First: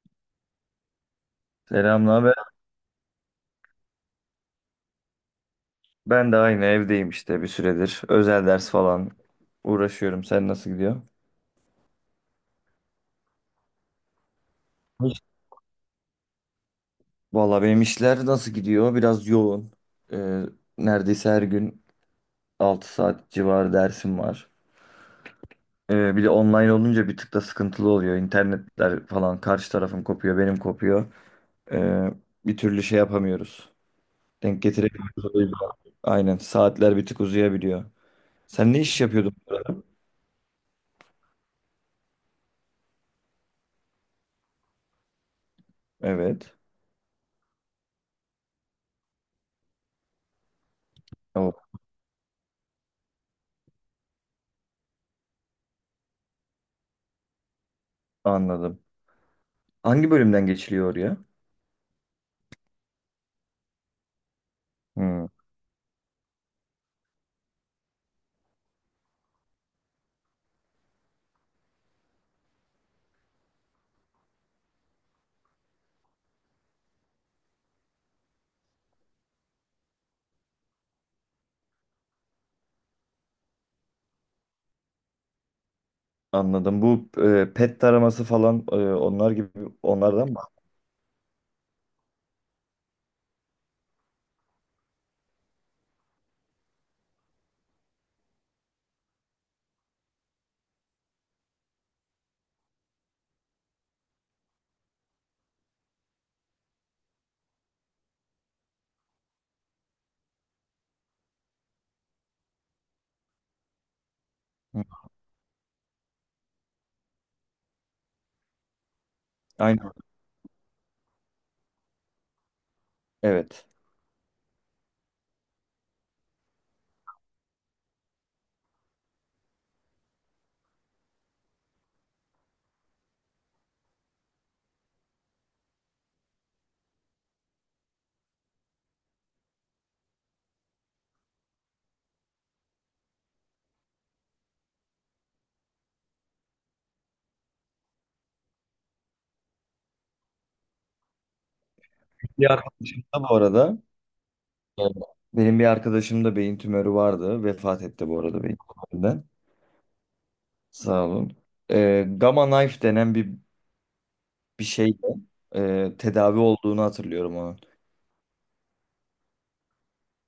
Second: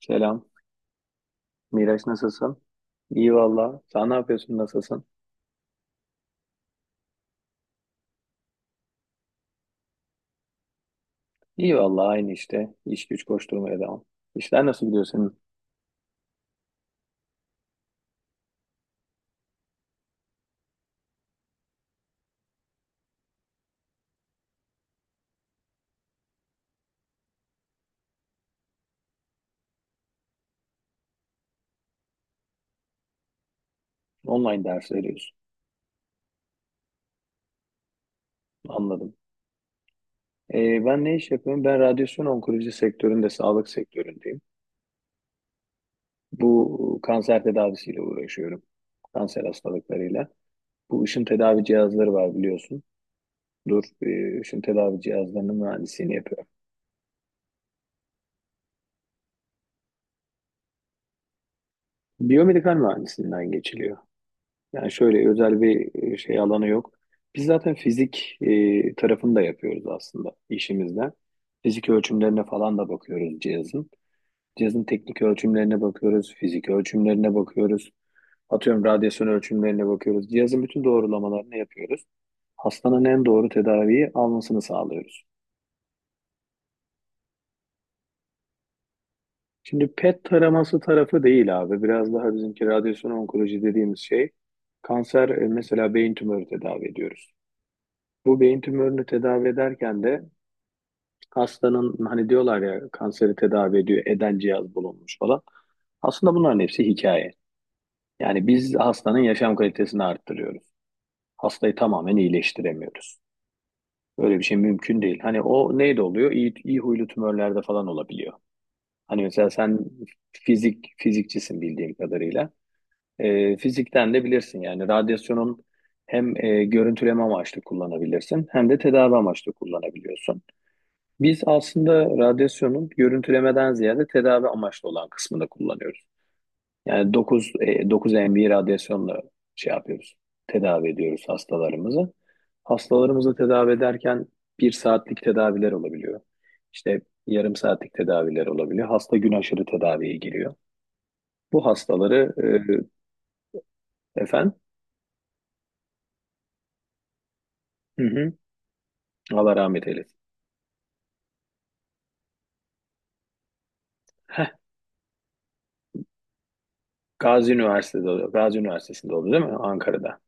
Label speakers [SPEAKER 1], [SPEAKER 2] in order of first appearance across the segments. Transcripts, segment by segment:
[SPEAKER 1] Selam. Miraç
[SPEAKER 2] Selam, naber?
[SPEAKER 1] nasılsın? İyi valla. Sen ne yapıyorsun? Nasılsın?
[SPEAKER 2] Ben de aynı evdeyim işte bir süredir. Özel ders falan uğraşıyorum. Sen nasıl gidiyor?
[SPEAKER 1] İyi valla aynı işte. İş güç koşturmaya devam. İşler nasıl gidiyor
[SPEAKER 2] Hiç.
[SPEAKER 1] senin?
[SPEAKER 2] Vallahi benim işler nasıl gidiyor? Biraz yoğun. Ee, neredeyse her gün 6 saat civarı dersim var. Bir de online olunca bir tık da sıkıntılı oluyor. İnternetler falan karşı tarafın kopuyor, benim kopuyor. Ee, bir türlü şey yapamıyoruz. Denk
[SPEAKER 1] Online ders
[SPEAKER 2] getiremiyoruz,
[SPEAKER 1] veriyorsun.
[SPEAKER 2] o yüzden. Aynen saatler bir tık uzayabiliyor. Sen ne iş
[SPEAKER 1] Anladım.
[SPEAKER 2] yapıyordun?
[SPEAKER 1] Ben ne iş yapıyorum? Ben radyasyon onkoloji sektöründe, sağlık sektöründeyim.
[SPEAKER 2] Evet.
[SPEAKER 1] Bu kanser tedavisiyle uğraşıyorum. Kanser hastalıklarıyla. Bu ışın
[SPEAKER 2] O,
[SPEAKER 1] tedavi cihazları var biliyorsun. Dur, ışın tedavi cihazlarının mühendisliğini yapıyorum.
[SPEAKER 2] anladım. Hangi bölümden geçiliyor oraya?
[SPEAKER 1] Biyomedikal mühendisliğinden geçiliyor. Yani
[SPEAKER 2] Hmm,
[SPEAKER 1] şöyle özel bir şey alanı yok. Biz zaten fizik tarafını da yapıyoruz aslında işimizde. Fizik ölçümlerine falan da bakıyoruz cihazın. Cihazın teknik ölçümlerine bakıyoruz, fizik ölçümlerine bakıyoruz. Atıyorum radyasyon ölçümlerine bakıyoruz. Cihazın bütün doğrulamalarını yapıyoruz. Hastanın en doğru tedaviyi almasını sağlıyoruz.
[SPEAKER 2] anladım. Bu PET taraması falan, onlar gibi
[SPEAKER 1] Şimdi PET
[SPEAKER 2] onlardan mı?
[SPEAKER 1] taraması tarafı değil abi. Biraz daha bizimki radyasyon onkoloji dediğimiz şey. Kanser mesela beyin tümörü tedavi ediyoruz. Bu beyin tümörünü tedavi ederken de hastanın hani diyorlar ya kanseri tedavi ediyor eden cihaz bulunmuş falan. Aslında bunların hepsi hikaye. Yani biz hastanın yaşam kalitesini arttırıyoruz. Hastayı tamamen iyileştiremiyoruz. Böyle bir şey
[SPEAKER 2] Hı,
[SPEAKER 1] mümkün değil. Hani o neyde oluyor? İyi, iyi huylu tümörlerde falan olabiliyor. Hani mesela sen
[SPEAKER 2] aynen.
[SPEAKER 1] fizikçisin bildiğim kadarıyla.
[SPEAKER 2] Evet.
[SPEAKER 1] Fizikten de bilirsin yani radyasyonun hem görüntüleme amaçlı kullanabilirsin hem de tedavi amaçlı kullanabiliyorsun. Biz aslında radyasyonun görüntülemeden ziyade tedavi amaçlı olan kısmını kullanıyoruz. Yani 9 MV radyasyonla şey yapıyoruz. Tedavi ediyoruz hastalarımızı. Hastalarımızı tedavi ederken bir saatlik tedaviler olabiliyor. İşte yarım saatlik tedaviler olabiliyor. Hasta gün aşırı tedaviye giriyor. Bu hastaları
[SPEAKER 2] Bir arkadaşım da bu arada,
[SPEAKER 1] efendim.
[SPEAKER 2] e, benim bir arkadaşım da beyin tümörü vardı. Vefat
[SPEAKER 1] Hı
[SPEAKER 2] etti bu
[SPEAKER 1] hı.
[SPEAKER 2] arada beyin tümöründen.
[SPEAKER 1] Allah rahmet eylesin.
[SPEAKER 2] Sağ olun. Gamma Knife denen bir
[SPEAKER 1] Heh.
[SPEAKER 2] şeyle, tedavi olduğunu hatırlıyorum onun.
[SPEAKER 1] Gazi Üniversitesi'nde oldu değil mi? Ankara'da.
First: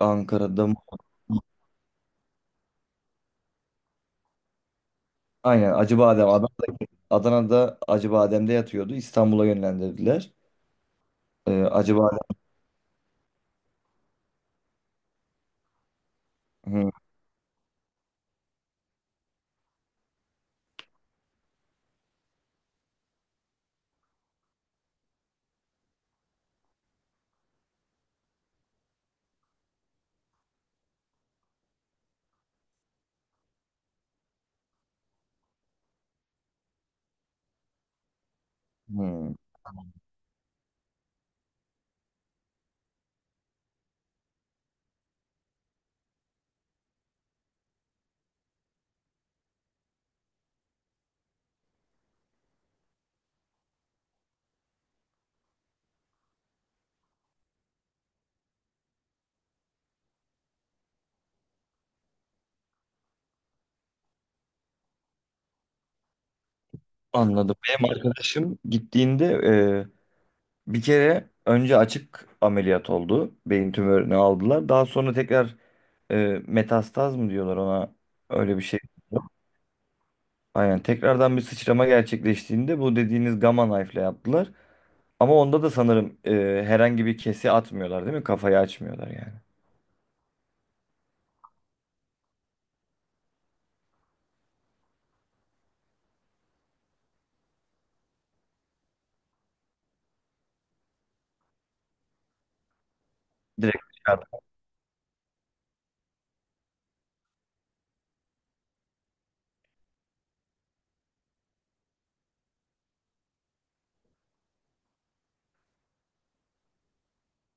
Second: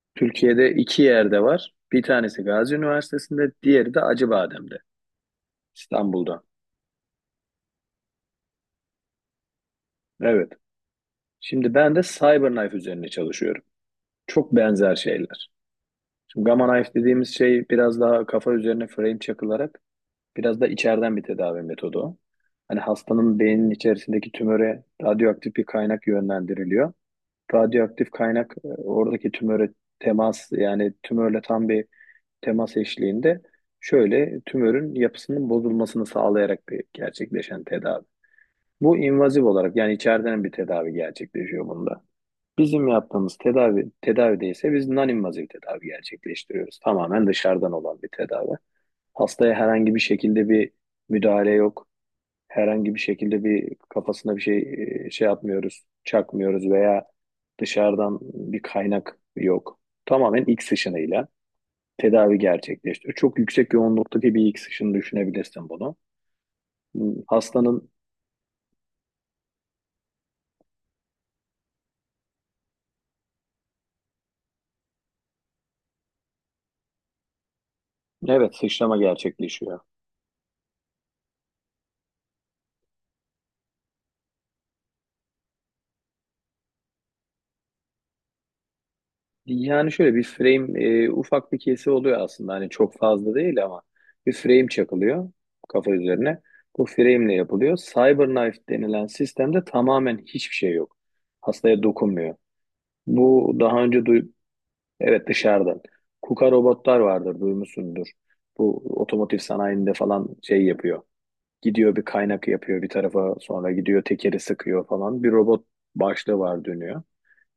[SPEAKER 2] Ankara'da
[SPEAKER 1] Türkiye'de
[SPEAKER 2] mı?
[SPEAKER 1] iki yerde var. Bir tanesi Gazi Üniversitesi'nde, diğeri de Acıbadem'de,
[SPEAKER 2] Aynen Acıbadem.
[SPEAKER 1] İstanbul'da.
[SPEAKER 2] Adana'da Acıbadem'de yatıyordu. İstanbul'a yönlendirdiler.
[SPEAKER 1] Evet. Şimdi ben de
[SPEAKER 2] Acıbadem.
[SPEAKER 1] Cyberknife üzerine çalışıyorum. Çok benzer şeyler. Şimdi Gamma
[SPEAKER 2] Hı,
[SPEAKER 1] Knife dediğimiz şey biraz daha kafa üzerine frame çakılarak biraz da içeriden bir tedavi metodu Hani hastanın beyninin içerisindeki tümöre radyoaktif bir kaynak yönlendiriliyor. Radyoaktif kaynak oradaki tümöre yani tümörle tam bir temas eşliğinde şöyle tümörün yapısının bozulmasını sağlayarak bir gerçekleşen tedavi. Bu
[SPEAKER 2] hı.
[SPEAKER 1] invaziv olarak yani içeriden bir tedavi gerçekleşiyor bunda. Bizim yaptığımız tedavide ise biz non-invazif tedavi gerçekleştiriyoruz. Tamamen dışarıdan olan bir tedavi. Hastaya herhangi bir şekilde bir müdahale yok. Herhangi bir şekilde bir kafasına bir şey şey yapmıyoruz, çakmıyoruz veya dışarıdan bir kaynak yok. Tamamen iç sıçrayla tedavi gerçekleştiriyor. Çok yüksek yoğunluktaki bir ilk sıçını düşünebilirsin bunu.
[SPEAKER 2] Anladım.
[SPEAKER 1] Hastanın
[SPEAKER 2] Benim arkadaşım gittiğinde bir kere önce açık ameliyat oldu. Beyin tümörünü aldılar. Daha sonra tekrar e, metastaz mı diyorlar ona,
[SPEAKER 1] evet,
[SPEAKER 2] öyle bir şey.
[SPEAKER 1] sıçrama gerçekleşiyor.
[SPEAKER 2] Aynen tekrardan bir sıçrama gerçekleştiğinde bu dediğiniz Gamma Knife'le yaptılar. Ama onda da sanırım herhangi bir kesi atmıyorlar değil mi? Kafayı açmıyorlar yani.
[SPEAKER 1] Yani şöyle bir frame ufak bir kesi oluyor aslında. Hani çok fazla değil ama bir frame çakılıyor kafa üzerine. Bu frame ile yapılıyor. Cyberknife denilen sistemde tamamen hiçbir şey yok. Hastaya dokunmuyor. Bu daha
[SPEAKER 2] Direkt
[SPEAKER 1] önce duy
[SPEAKER 2] dışarı-
[SPEAKER 1] Evet, dışarıdan. KUKA robotlar vardır duymuşsundur. Bu otomotiv sanayinde falan şey yapıyor. Gidiyor bir kaynak yapıyor bir tarafa, sonra gidiyor tekeri sıkıyor falan. Bir robot başlığı var, dönüyor.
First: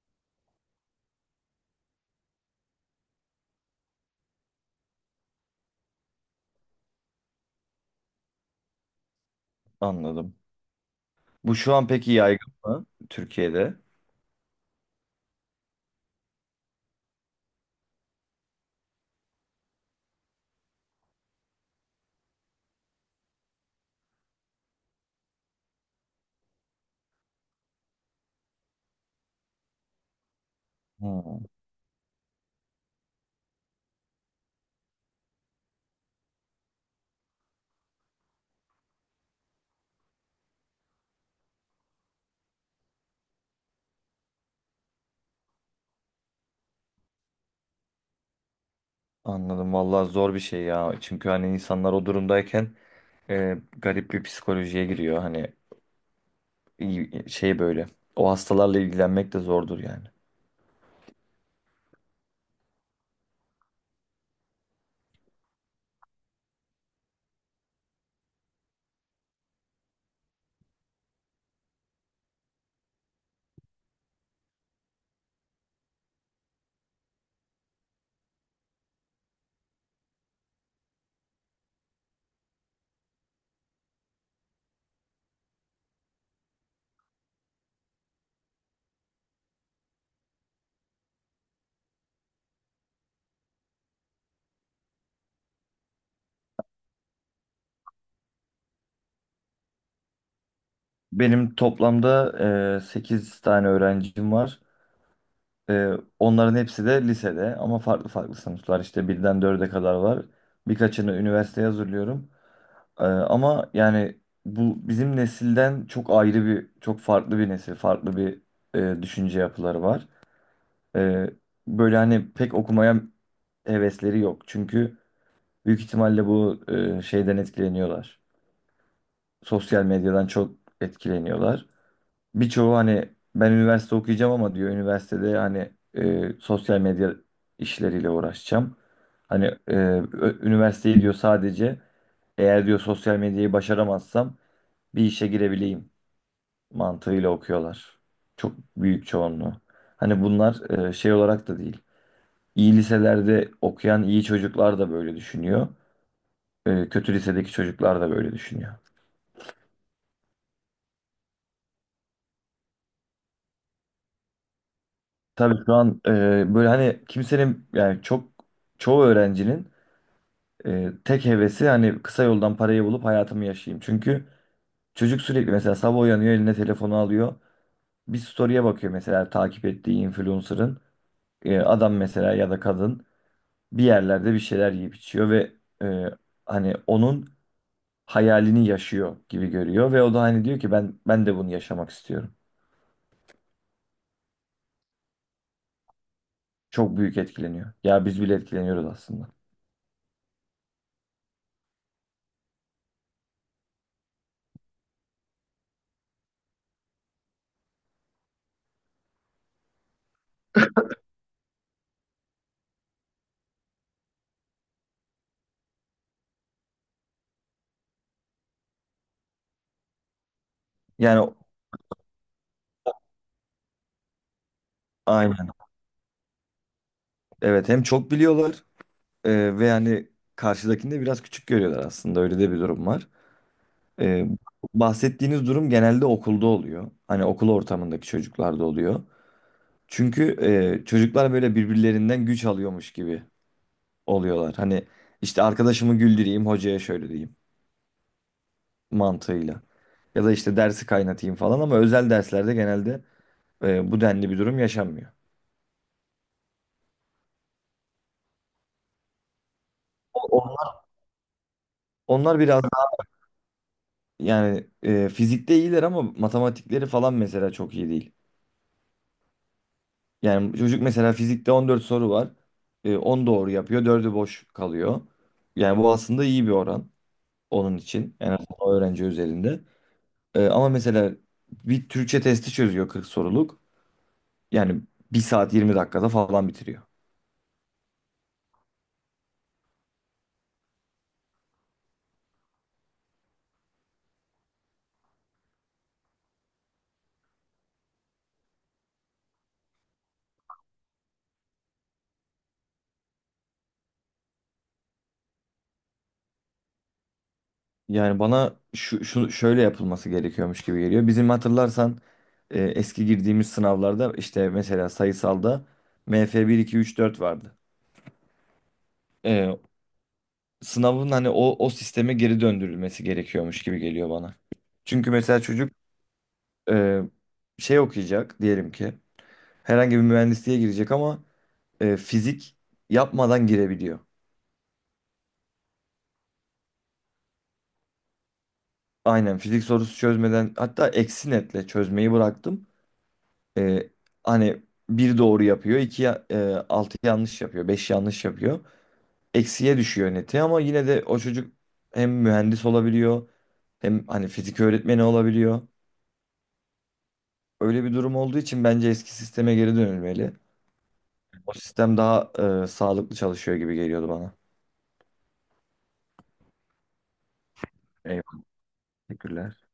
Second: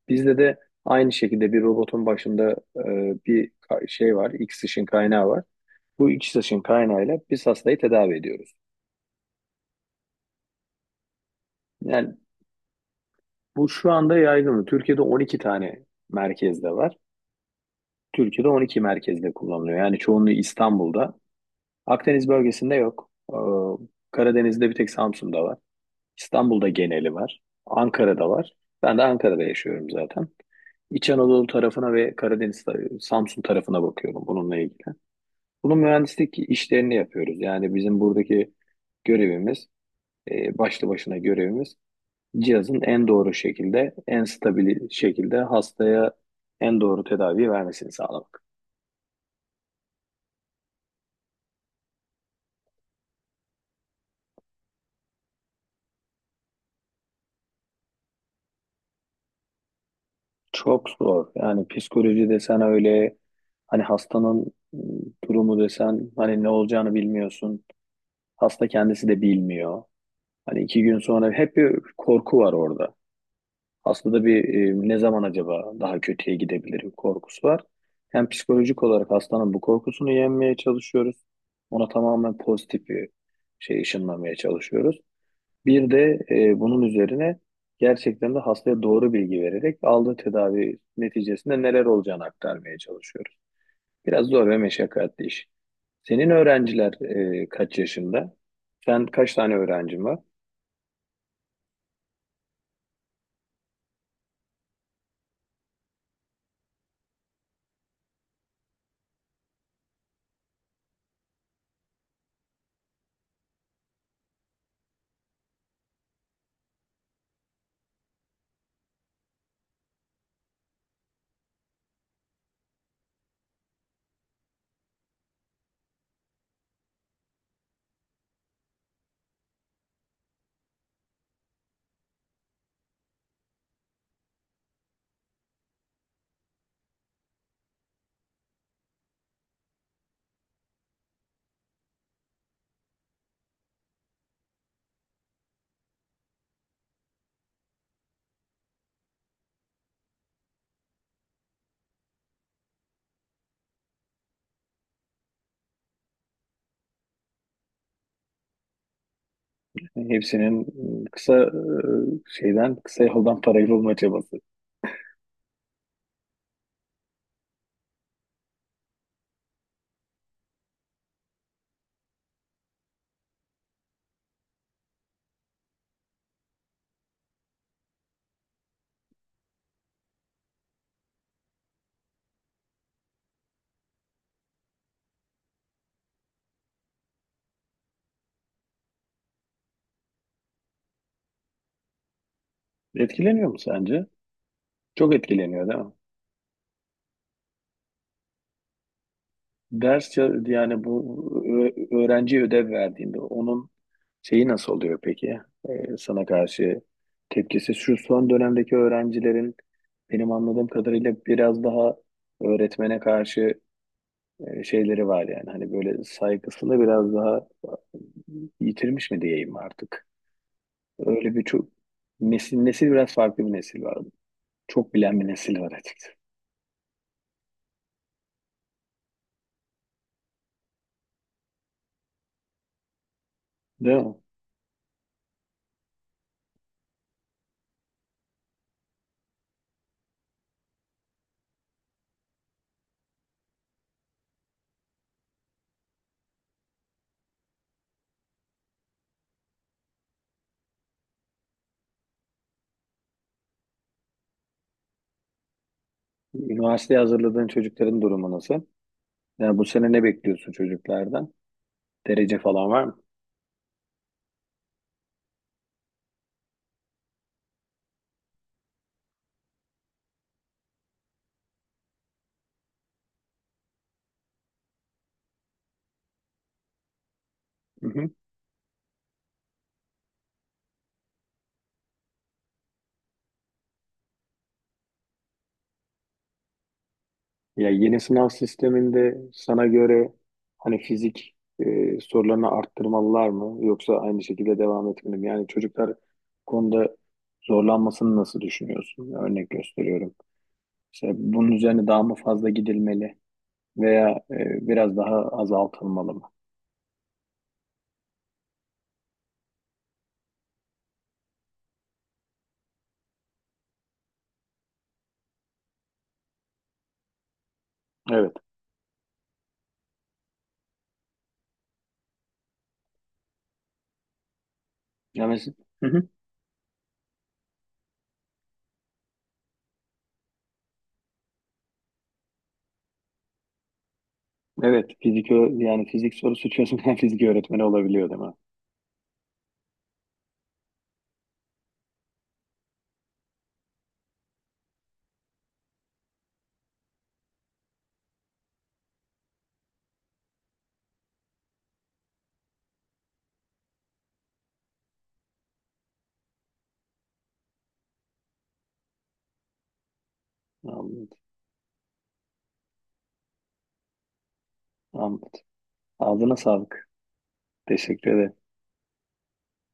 [SPEAKER 1] Bizde de aynı şekilde bir robotun başında şey var. X ışın kaynağı var. Bu X ışın kaynağıyla biz hastayı tedavi ediyoruz.
[SPEAKER 2] anladım. Bu şu an peki
[SPEAKER 1] Yani
[SPEAKER 2] yaygın mı
[SPEAKER 1] bu
[SPEAKER 2] Türkiye'de?
[SPEAKER 1] şu anda yaygın. Türkiye'de 12 tane merkezde var. Türkiye'de 12 merkezde kullanılıyor. Yani çoğunluğu İstanbul'da. Akdeniz bölgesinde yok. Karadeniz'de bir tek Samsun'da var. İstanbul'da geneli var. Ankara'da var. Ben de Ankara'da yaşıyorum zaten. İç
[SPEAKER 2] Hmm,
[SPEAKER 1] Anadolu tarafına ve Samsun tarafına bakıyorum bununla ilgili. Bunun mühendislik işlerini yapıyoruz. Yani bizim buradaki görevimiz, başlı başına görevimiz cihazın en doğru şekilde, en stabil şekilde hastaya en doğru tedavi vermesini sağlamak.
[SPEAKER 2] anladım. Vallahi zor bir şey ya. Çünkü hani insanlar o durumdayken garip bir psikolojiye giriyor. Hani şey böyle. O hastalarla ilgilenmek de zordur yani.
[SPEAKER 1] Çok zor. Yani psikoloji desen öyle, hani hastanın durumu desen, hani ne olacağını bilmiyorsun. Hasta kendisi de bilmiyor. Hani iki gün sonra hep bir korku var orada. Hastada bir ne zaman acaba daha kötüye gidebilirim korkusu var. Hem psikolojik olarak hastanın bu korkusunu yenmeye çalışıyoruz. Ona tamamen pozitif bir şey ışınlamaya çalışıyoruz. Bir de bunun üzerine gerçekten de hastaya doğru bilgi vererek aldığı tedavi neticesinde neler olacağını aktarmaya çalışıyoruz. Biraz zor ve meşakkatli iş. Senin öğrenciler kaç yaşında? Sen kaç tane öğrencin var?
[SPEAKER 2] Benim toplamda 8 tane öğrencim var. E, onların hepsi de lisede ama farklı farklı sınıflar. İşte birden dörde kadar var. Birkaçını üniversiteye hazırlıyorum. Ama yani bu bizim nesilden çok ayrı bir, çok farklı bir nesil, farklı bir düşünce yapıları var. Ee, böyle hani pek okumaya hevesleri yok. Çünkü büyük ihtimalle bu şeyden etkileniyorlar. Sosyal medyadan çok etkileniyorlar. Birçoğu hani ben üniversite okuyacağım ama diyor üniversitede hani sosyal medya işleriyle uğraşacağım. Hani üniversiteyi diyor sadece eğer diyor sosyal medyayı başaramazsam bir işe girebileyim mantığıyla okuyorlar. Çok büyük çoğunluğu. Hani bunlar şey olarak da değil. İyi liselerde okuyan iyi çocuklar da böyle düşünüyor. Kötü lisedeki çocuklar da böyle düşünüyor.
[SPEAKER 1] Hepsinin ıı, kısa e, kısa yoldan parayı bulma çabası.
[SPEAKER 2] Tabii şu an böyle hani kimsenin yani çok çoğu öğrencinin tek hevesi hani kısa yoldan parayı bulup hayatımı yaşayayım. Çünkü çocuk sürekli mesela sabah uyanıyor eline telefonu alıyor. Bir story'e bakıyor mesela takip ettiği influencer'ın. Adam mesela ya da kadın. Bir yerlerde bir şeyler yiyip içiyor ve e, hani onun hayalini yaşıyor gibi görüyor ve o da hani diyor ki ben de bunu yaşamak istiyorum.
[SPEAKER 1] Etkileniyor mu sence? Çok etkileniyor değil mi?
[SPEAKER 2] Çok büyük etkileniyor. Ya biz bile etkileniyoruz aslında.
[SPEAKER 1] Yani bu öğrenciye ödev verdiğinde onun şeyi nasıl oluyor peki? E, sana karşı tepkisi şu son dönemdeki öğrencilerin benim anladığım kadarıyla biraz daha öğretmene karşı şeyleri var yani. Hani böyle saygısını biraz daha yitirmiş mi diyeyim artık?
[SPEAKER 2] Yani
[SPEAKER 1] Öyle bir çok nesil biraz farklı bir nesil vardı. Çok bilen bir
[SPEAKER 2] aynen.
[SPEAKER 1] nesil var açıkçası.
[SPEAKER 2] Evet hem çok biliyorlar ve yani karşıdakini de biraz küçük görüyorlar aslında. Öyle de bir durum var.
[SPEAKER 1] Değil mi?
[SPEAKER 2] E, bahsettiğiniz durum genelde okulda oluyor. Hani okul ortamındaki çocuklarda oluyor. Çünkü çocuklar böyle birbirlerinden güç alıyormuş gibi oluyorlar. Hani işte arkadaşımı güldüreyim, hocaya şöyle diyeyim mantığıyla. Ya da işte dersi kaynatayım falan ama özel derslerde genelde bu denli bir durum yaşanmıyor.
[SPEAKER 1] Üniversiteye hazırladığın çocukların durumu nasıl? Yani bu sene ne bekliyorsun
[SPEAKER 2] O-
[SPEAKER 1] çocuklardan? Derece
[SPEAKER 2] Onlar biraz
[SPEAKER 1] falan var mı?
[SPEAKER 2] daha yani fizikte iyiler ama matematikleri falan mesela çok iyi değil. Yani çocuk mesela fizikte 14 soru var. 10 doğru yapıyor, 4'ü boş kalıyor. Yani bu aslında iyi bir oran onun
[SPEAKER 1] Hı.
[SPEAKER 2] için. Yani o öğrenci üzerinde. Ama mesela bir Türkçe testi çözüyor 40 soruluk. Yani bir saat 20 dakikada falan bitiriyor.
[SPEAKER 1] Ya yeni sınav sisteminde sana göre hani fizik sorularını arttırmalılar mı yoksa aynı şekilde devam etmeli mi? Yani çocuklar bu konuda zorlanmasını nasıl düşünüyorsun? Örnek gösteriyorum. İşte bunun üzerine daha mı fazla gidilmeli veya biraz daha azaltılmalı mı?
[SPEAKER 2] Yani bana şu şöyle yapılması gerekiyormuş gibi geliyor. Bizim hatırlarsan eski girdiğimiz sınavlarda işte mesela sayısalda MF 1 2 3 4 vardı.
[SPEAKER 1] Evet.
[SPEAKER 2] E, sınavın hani o sisteme geri döndürülmesi gerekiyormuş gibi geliyor bana. Çünkü
[SPEAKER 1] Ya
[SPEAKER 2] mesela
[SPEAKER 1] mes-
[SPEAKER 2] çocuk
[SPEAKER 1] Hı hı.
[SPEAKER 2] e, şey okuyacak diyelim ki herhangi bir mühendisliğe girecek ama fizik yapmadan girebiliyor.
[SPEAKER 1] Evet, yani fizik sorusu çözümleyen fizik öğretmeni olabiliyor değil mi?
[SPEAKER 2] Aynen fizik sorusu çözmeden hatta eksi netle çözmeyi bıraktım. E, hani bir doğru yapıyor, altı yanlış yapıyor, beş yanlış yapıyor. Eksiye düşüyor neti ama yine de o çocuk hem mühendis olabiliyor hem hani fizik öğretmeni olabiliyor. Öyle bir durum olduğu için bence eski sisteme geri dönülmeli.
[SPEAKER 1] Anladım.
[SPEAKER 2] O sistem daha sağlıklı çalışıyor gibi geliyordu bana.
[SPEAKER 1] Anladım. Ağzına sağlık. Teşekkür ederim.
[SPEAKER 2] Eyvallah, teşekkürler.